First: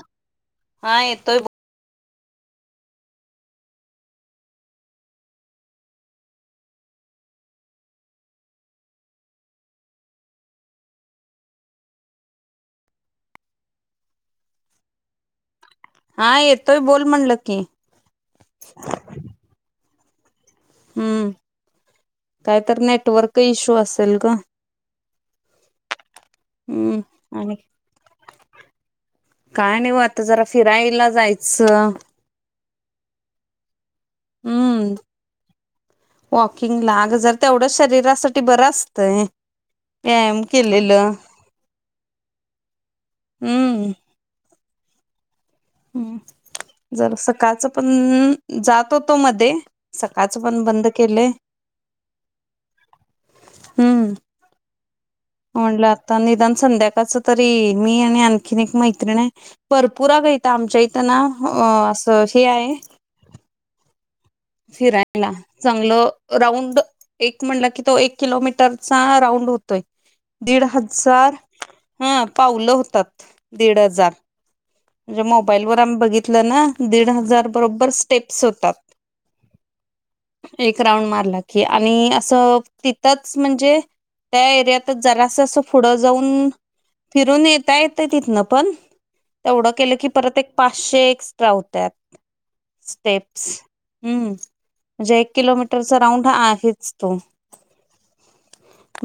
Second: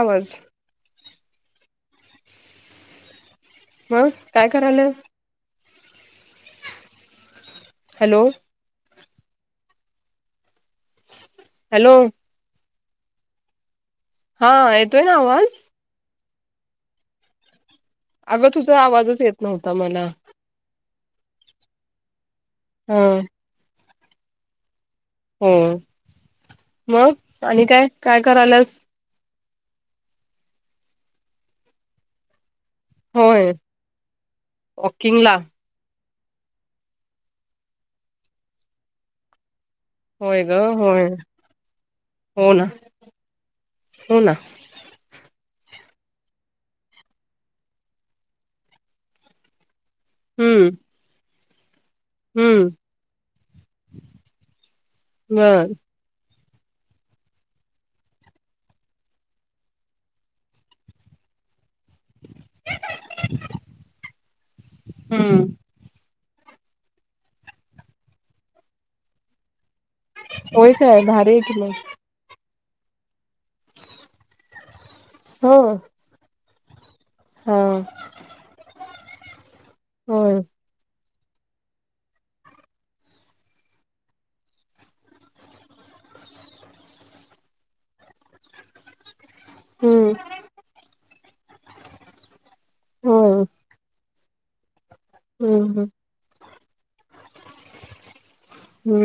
आवाज हा येतोय मग काय करायलास? हॅलो हॅलो हा येतोय ना आवाज? हा येतोय बोल म्हणलं की. अगं तुझा आवाजच येत नव्हता मला. हम्म कायतर हा नेटवर्क इश्यू असेल गं. हम्. हम्म आणि काय करायलास काय नाही हो आता जरा फिरायला जायचं. होय वॉकिंग ला. वॉकिंग ला अग जर तेवढं शरीरासाठी बरं असतंय. होय काम ग होय केलेलं हो ना हम्म हो ना. हम् जर सकाळचं पण जात होतो मध्ये सकाळच पण हम्म बंद केलंय. हम्म. हम्म. बर म्हटलं आता निदान संध्याकाळचं तरी. मी आणि आणखीन एक मैत्रीिण आहे. भरपूर आगं इथं आमच्या इथं ना असं हे आहे. ह [inaudible] फिरायला चांगलं राऊंड एक म्हणलं की तो एक किलोमीटरचा राऊंड होतोय. दीड होय काय भारी हजार आहे की मग हं पावलं होतात, दीड हजार. म्हणजे हो मोबाईलवर आम्ही बघितलं ना दीड हजार हा बरोबर स्टेप्स होतात. होय एक राऊंड मारला की आणि असं तितंच म्हणजे त्या एरियातच जरासं असं फु ढं जाऊन फिरून येता येतं तिथनं पण. तेवढं केलं की हम्म परत एक पाचशे एक्स्ट्रा होत्यात होय स्टेप्स. हम्म, म्हणजे एक हम्म किलोमीटरचा राऊंड आहेच तो.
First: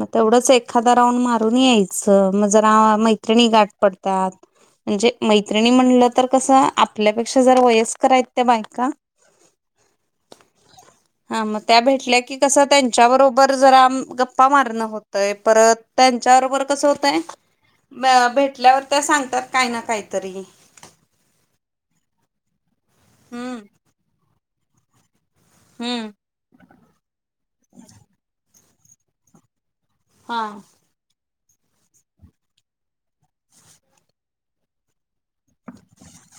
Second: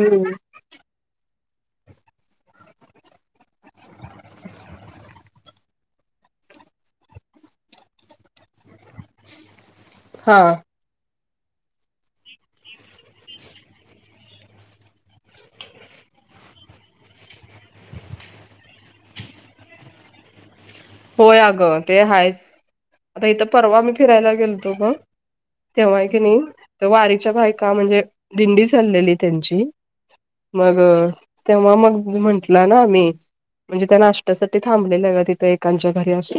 मग तेवढंच एक एखादा राऊंड मारून यायचं, मग जरा मैत्रिणी गाठ पडतात म्हणजे मैत्रिणी म्हणलं तर कसं आपल्यापेक्षा जर वयस्कर हा य त्या बायका हा. हा मग त्या भेटल्या की कसं त्यांच्या बरोबर जरा गप्पा मारणं होतंय परत त्यांच्या बरोबर कसं होतंय भेटल्यावर त्या सांगतात काही ना काहीतरी. होय आगं ते हायच, आता इथं हम्म परवा मी फिरायला गेलतो ग तेव्हा आहे हम्म की नाही तर वारीच्या बायका म्हणजे दिंडी चाललेली त्यांची हा मग तेव्हा मग म्हंटलं ना आम्ही म्हणजे त्या नाश्त्यासाठी थांबलेल्या ग तिथं एक त्यांच्या घरी अस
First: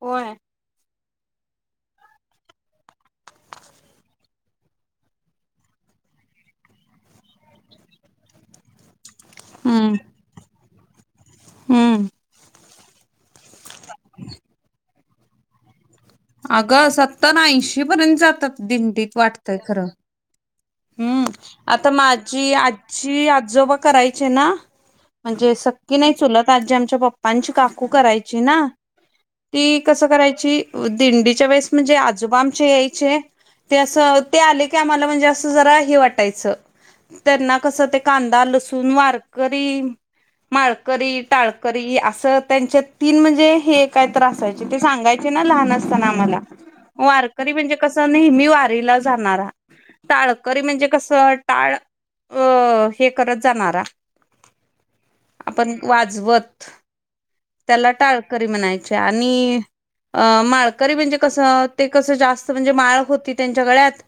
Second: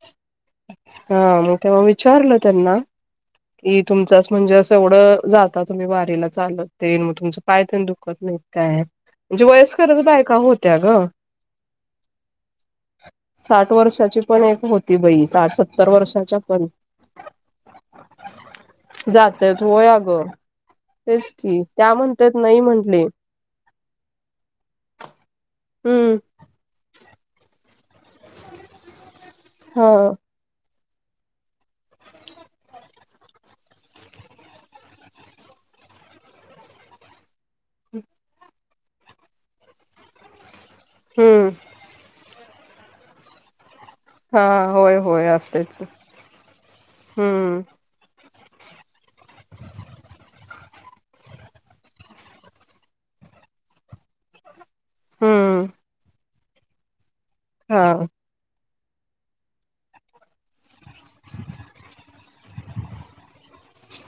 व हा मग तेव्हा विचारलं त्यांना की तुमचच म्हणजे अस एवढं जाता तुम्ही वारीला चालत तेन मग तुमचे पाय तेन दुखत नाहीत काय म्हणजे हम्म वयस्करच बायका होत्या गं हम्म. साठ वर्षाची पण एक होती बाई साठ स अगं सत्तर ऐंशी पर्यंत जातात दिंडीत जात्यात वाटतंय होय खरं अगं हम्म तेच की आता त्या म्हणतात माझी नाही म्हंटले आजची आजोबा कराय ना म्हणजे स नाही हम्म चुलत आजी आमच्या पप्पांची काकू करायची ना ती हा कसं करायची दिंडीच्या वेळेस म्हणजे आजोबामच्या यायचे ते असं ते आले की आम्हाला म्हणजे अस जरा हे वाटायच त्यांना कस ते कांदा लसूण वारकरी माळकरी हम्म टाळकरी असं त्यांच्या तीन म्हणजे हे काय तर हा असायची ती होय होय सांगायची ना असते लहान की. असना आम्हाला वारकरी हम्म म्हणजे कस नेहमी वारीला जाणारा टाळकरी म्हणजे कसं टाळ अ.. हे करत जाणारा हम्म आपण वाजवत हा त्याला टाळ करी म्हणायचे आणि अ माळकरी म्हणजे कसं ते कसं जास्त म्हणजे माळ होती त्यांच्या गळ्यात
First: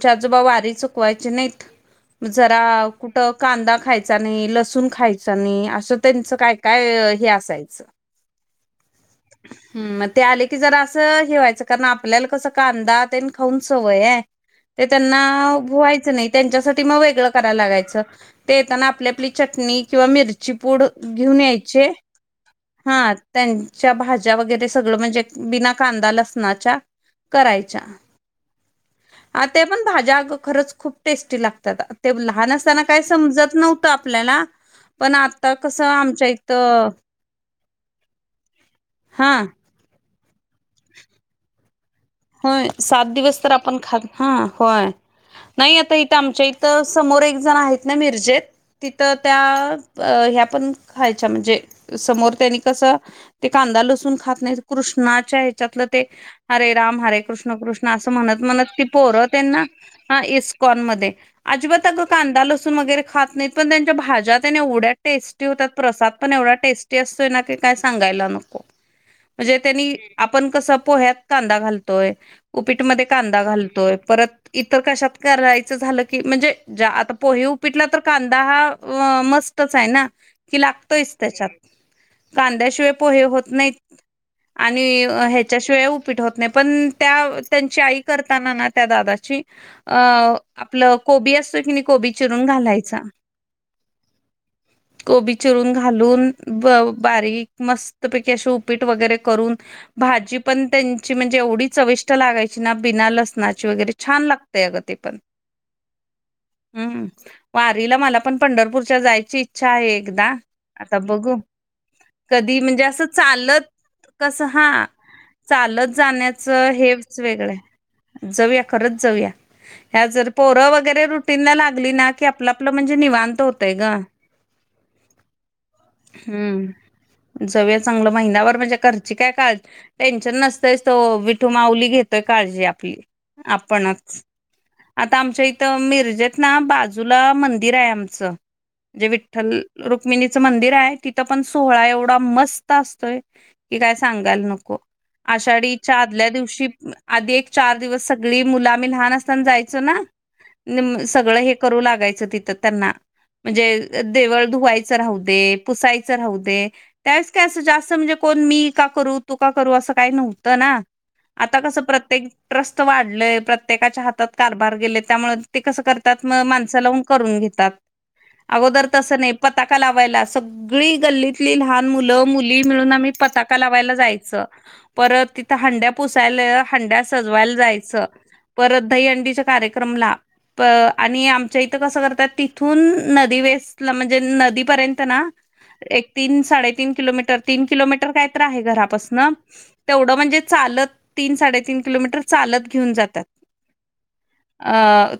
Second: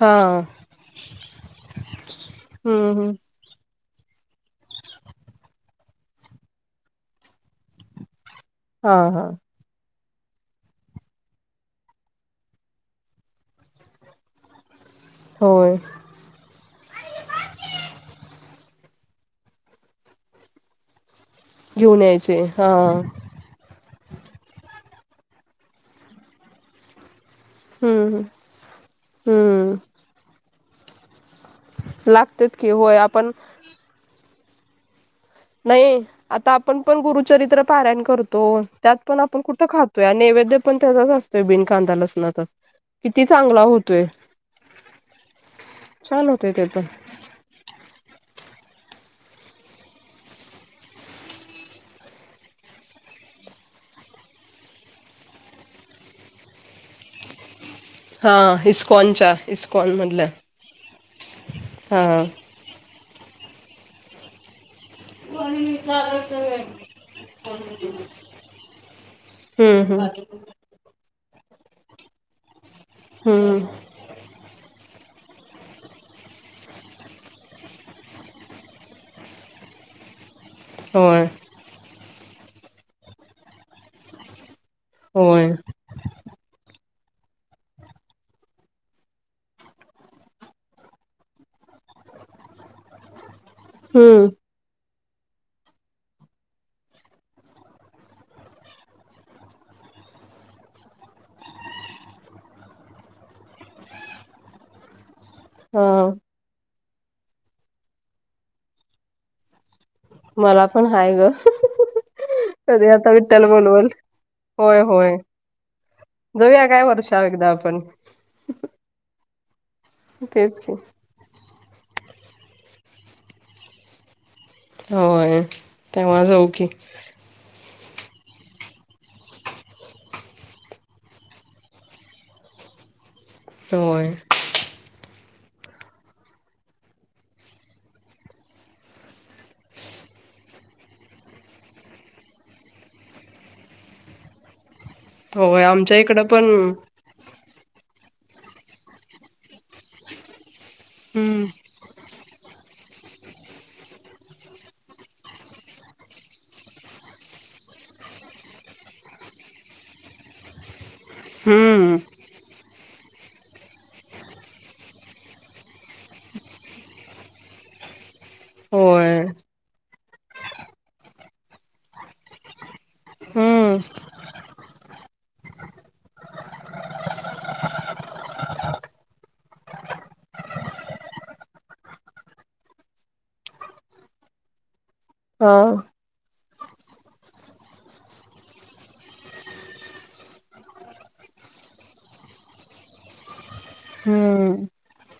आमचे हा आजोबा वारी चुकवायची नाहीत जरा हम्म हम्म कुठं कांदा खायचा नाही लसूण खायचा नाही असं त्यांचं काय काय हे असायचं हा हा हम मग ते आले की जरा असं हेे व्हायचं कारण आपल्याला कस कांदा ते खाऊन सवय हाय ते त्यांना होय [inaudible] नाहीत त्यांच्यासाठी मग वेगळं करायला लागायचं ते येताना आपली आपली चटणी किंवा मिरची पूड घेऊन यायचे घेऊन यायचे हा त्यांच्या भाज्या वगैरे सगळं म्हणजे बिना कांदा लसणाच्या करायच्या हम्म अन ते हम्म पण भाज्या खरंच खूप टेस्टी लागतात ते लागतेत लहान की असताना होय काही आपण समजत नव्हत आपल्याला पण कसं नाही आमच्या आता आपण इथं पण गुरुचरित्र पारायण करतो त्यात पण हा आपण कुठं खातो नैवेद्य पण तेजाच असतोय बिन कांदा लसना होय सात दिवस तर आपण खात हा होय नाही आता इथं छान आमच्या होतोय ते इथं पण समोर एक जण आहेत ना मिर्जेत तिथं त्या ह्या पण खायच्या म्हणजे समोर त्यांनी कसं ते कांदा लसून खात नाहीत कृष्णाच्या ह्याच्यातलं ते हरे राम हरे कृष्ण कृष्ण अस हा म्हणत म्हणत ती पोरं इस्कॉनच्या तेन इस्कॉन हा मधल्या इस्कॉन मध्ये अजिबात हा अगं कांदा लसूण वगैरे खात नाहीत पण त्यांच्या भाज्या त्याने एवढ्या टेस्टी होतात प्रसाद पण एवढा टेस्टी असतोय ना की काय सांगायला नको म्हणजे हम्म त्यांनी हम्म आपण कसं पोह्यात कांदा घालतोय उपीटमध्ये कांदा हम्म घालतोय परत इतर कशात करायचं झालं की म्हणजे म्हणजे आता पोहे उपिटला तर कांदा हा मस्तच आहे ना कि लागतोयच होय त्याच्यात कांद्याशिवाय पोहे होत नाहीत आणि अ होय हेच्या शिवाय उपीट होत नाही पण त्या त्यांची आई करताना ना त्या दादाची अ आपलं कोबी असतोय की नाही कोबी चिरून घालायचा हम्म कोबी चिरून घालून ब बारीक मस्त मस्तपैकी उपीट वगैरे करून भाजी पण त्याची म्हणजे एवढी चविष्ट लागायची ना बिना लसनाची वगैरे छान लागतेय अग ते पण हा हम्म वारीला मला पण पंढरपूरच्या जायची इच्छा आहे ब द मला पण आता हाय ग बगू कधी म्हणजे अस आता विठ्ठल चालत बोलवल कस होय हा होय चालत जा जाऊया काय वर्षा एकदा आपण तेच की व रुटीन लागली ना की आपलं आपलं म्हणजे निवांत होतय ग होय तेव्हा जाऊ की जव चांगलं महिन्याभर म्हणजे घरची काय काळज टेन्शन नसते च तो विठू माउली घेतोय काळजी आपली होय आपणच आता आमच्या इथं मिर्जेत ना बाजूला मंदिर आहे आमचं जे विठ्ठल रुक्मिणीचं मंदिर आहे तिथं पण सोहळा एवढा मस्त असतोय कि काय सांगायला नको होय आषाढीच्या आमच्या इकडं आदल्या पण दिवशी आधी एक चार दिवस सगळी मुलं आम्ही लहान असताना जायचो ना सगळं हम्म हे करू लागायचं तिथं त्यांना म्हणजे देवळ धुवायचं राहू दे पुसायचं राहू दे त्यावेळेस काय असं जास्त म्हणजे कोण मी का करू तू का करू असं काही नव्हतं ना आता कसं हम्म प्रत्येक ट्रस्त वाढलेय प्रत्येकाच्या हातात कारभार गेले त्यामुळे ते कसं करतात मग माणसा लावून करून घेत अगोदर तस होय नाही पताका लावायला सग सगळी गल्लीतली लहान मुलं मुली मिळून आम्ही पताका हम्म लावायला जायच परत तिथं हंड्या पुसायला हंड्या सजवायला जायचं परत दईहंडीच्या कार्यक्रमला प आणि आमच्या इथं कसं करतात तिथून नदी वस म्हणजे नदीपर्यंत ना हा एक तीन साडेतीीन किलोमीटर तीन किलोमीटर कायत आहे घरापासन तेवढं म्हणजे चालत तीन साडेतीीन किलोमीटर चालत घेऊन जातात हम् अ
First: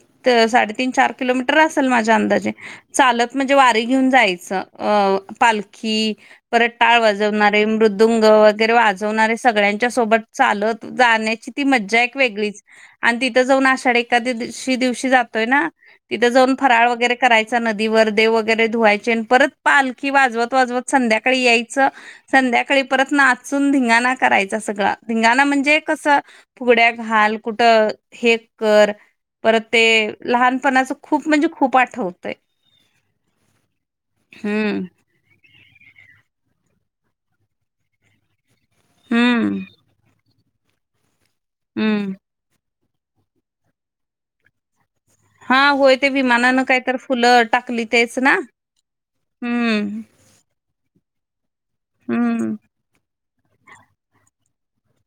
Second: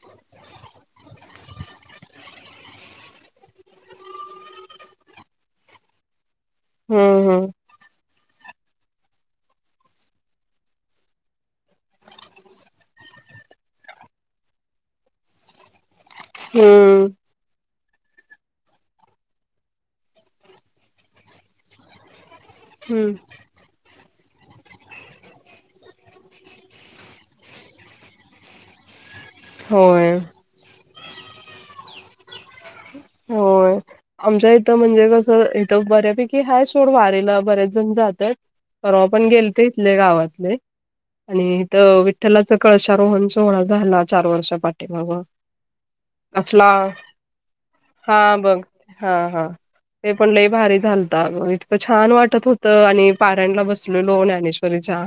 साडेतीीन चार किलोमीटर असेल माझ्या अंदाजे चालत म्हणजे वारी घेऊन जायचं अ पालखी परत टाळ हम्म हम्म वाजवणारे मृदुंग वगैरे वाजवणारे सगळ्यांच्या सोबत चालत जाण्याची ती मज्जा एक वेगळीच आणि तिथं जाऊन आषाढ एखाद्याशी दिवशी जातोय ना तिथं जाऊन फराळ हम्म वगैरे करायचा नदीवर देव वगैरे धुवायचे आणि परत पालखी वाजवत वाजवत संध्याकाळी यायचं संध्याकाळी परत हम्म नाचून धिंगा ना करायचा सगळ िंगाणा म्हणजे कसं फुगड्या घाल कुठं हे कर परत ते होय लहानपणाच खूप म्हणजे खूप आठवतंय हो आमच्या इथं हम्म, म्हणजे कसं इथं बऱ्यापैकी हा सोड वारेला बर्याच जण जातात परव पण गेल हम्म, ते इथले गावातले आणि इथ हम्म. विठ्ठला च कळशारोहण सोहळा झाला चार वर्षा पाटेबाबा हा होय ते विमानानं काहीत फुलं टाकली तेच हा ना बघ हा हा हम्म, ते पण लई भारी झालत इतकं छान वाटत हम्म. होत आणि पाऱ्यांला बसलेलो ज्ञानेश्वरीच्या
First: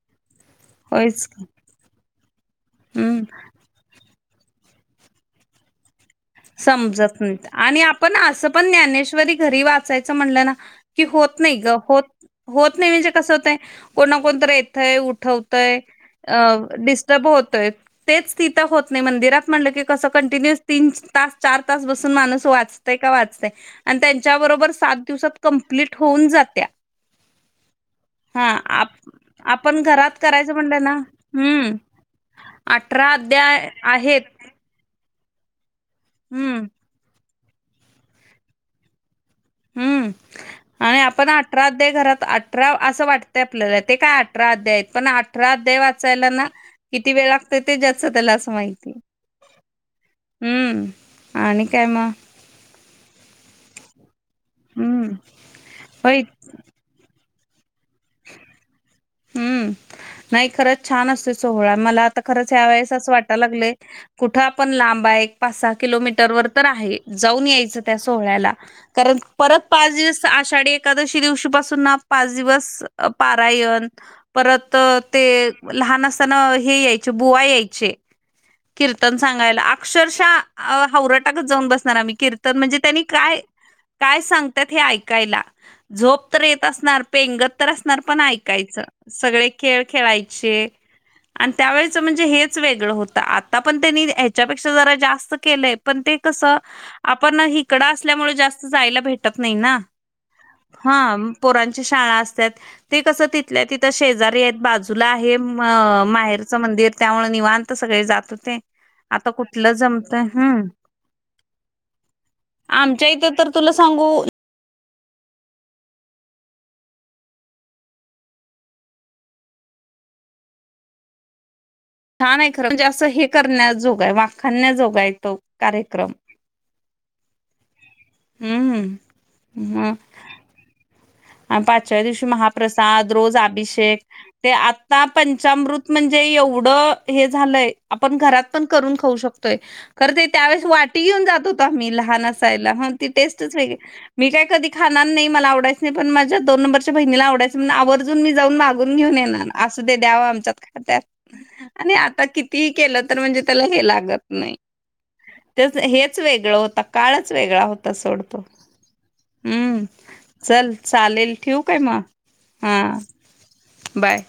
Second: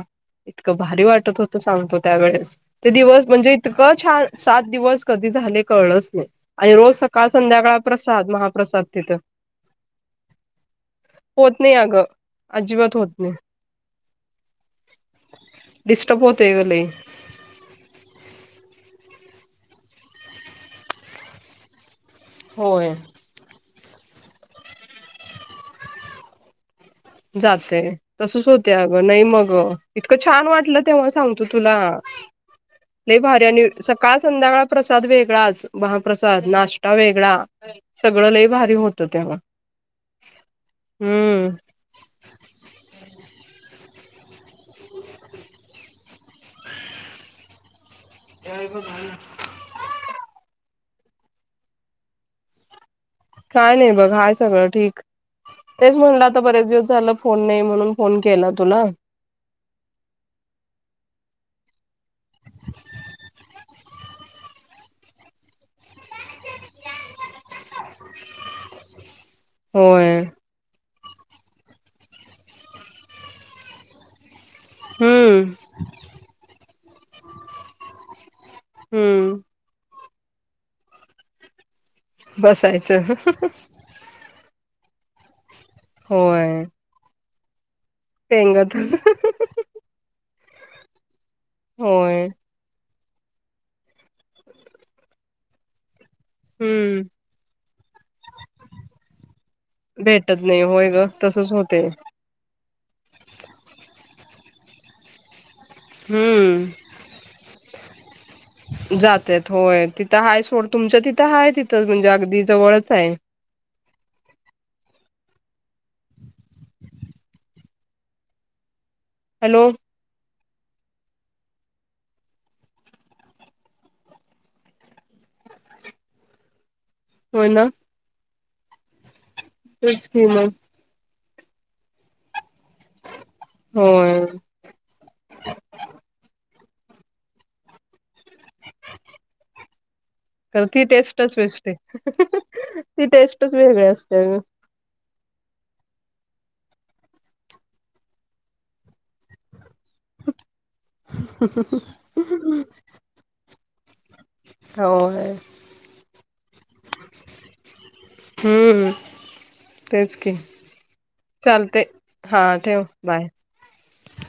इतकं भारी होयच वाटत की. होतं सांगतो त्यावेेळेस ते हम्म. दिवस म्हणजे इतकं छान सात दिवस कधी झाले कळस आणि रोज समजत सकाळ नाहीत संध्याकाळ आणि आपण प्रसाद महा असं पण ज्ञानेश्वरी घरी वाचायच म्हणलं ना की होत नाही ग होत होत नाही म्हणजे कस होतय कोणा कोणत येतय उठवतय डिस्टर्ब होते ग लई तोय तेच तिथं होत नाही मंदिरात म्हट की कस कंटिन्युस तीन चार तास बसून माणूस वाचत होय का वाचते आणि त्यांच्या बरोबर सात दिवसात कंप्लीट होऊन जात्या जाते तसच हां, होते आप अगं नाही मग आपण इतकं घरात छान करायचं वाटलं म्हणलं ना तेव्हा सांगतो तुला हं, ल भारी आणि अध्याय सकाळ आहेत. संध्याका प्र्रसाद वेगळाच महाप्रसाद हं, नाश्ता वेगळा सगळं लय भारी होतं तेव्हा हम्म आणि आपण हम्म अठरा अ घरात अठरा असं वाटत आपल्याला ते काय अठरा अध्याय आहेत पण अठरा अध्याय वाचायला ना किती वेळ लागत ते ज स त्यालाच माहिती हम्म आणि काय मग काय नाही बघ हाय सगळं ठीक हम्म तेच होय म्हणलं आता बरेच दिवस झालं फोन नाही म्हणून फोन केला तुला हम्म नाही खरंच छान असते सोहळा मला आता खरंच ह्या वेळेस असं वाटायला लागले कुठं आपण लांबा एक पाच सहा किलोमीटर वर तर आहे जाऊन यायचं त्या सोहळ्याला कारण परत पाच होय दिवस आषाढी एकादशी दिवशी पासून ना पाच दिवस पारायण परत ते हम्म लहान असताना हे यायचे बुवा यायचे कीर्तन हम्म सांगायला अक्षरशः हवरटा गत जाऊन बसणार आम्ही कीर्तन म्हणजे त्यांनी बसायचं काय - काय सांगतात हे ऐकायला झोप तर होय येत असणार पेंगत तर असणार [unintelligible] पेंगत ऐकायचं सगळे खेळ खेळायचे आणि त्यावेळेच म्हणजे होय हेच वेगळं होतं आता पण त्यांनी ह्याच्यापेक्षा जरा जास्त केलंय पण ते कसं हम्म आपण इकडं असल्यामुळे जास्त जायला भेटत नाही ना भेटत नाही होय हा ग तसच होते पोरांची शाळा अस ते कस तिथल्या तिथ शेजारी आहेत बाजूला आहे म माहेरचं हम्म मंदिर त्यामुळे निवांत सगळे जात होते. आता जात्यात कुठलं होय जमतय तिथं हाय सोड हम्म तुमच्या तिथं हाय तिथं म्हणजे अगदी जवळच आमच्या आहे इथं तर तुला सांगू हॅलो छान आहे खरं म्हणजे असं हे करण्याजोगा आहे वाखानण्याजोगा आहे तो कार्यक्रम होय ना ह हम्म [unintelligible] आ पाचव्या दिवशी महाप्रसाद रोज अभिषेक होय ते आता पंचामृत म्हणजे एवढं हे झालंय आपण घरात पण करून खाऊ शकतोय खर ते त्यावेळेस तर ती वाटी घेऊन टेस्टच जात होत बेस्ट आहे मी लहान असायला ती टेस्टच वेग मी काय कधी खाणार नाही मला आवडायचं नाही पण माझ्या दोन नंबरच्या बहिणीला आवडायचं म्हण आवर्जून मी जाऊन मागून घेऊन येणार ना असू दे द्याव आमच्यात खात्यात आणि आता कितीही केलं तर म्हणजे त्याला हे लागत - होय तेच हेच वेगळं होता काळच वेगळा होता सोड हम्म तेच की चल चालेल ठेवू काय चालतय मग हा ठेव बाय बाय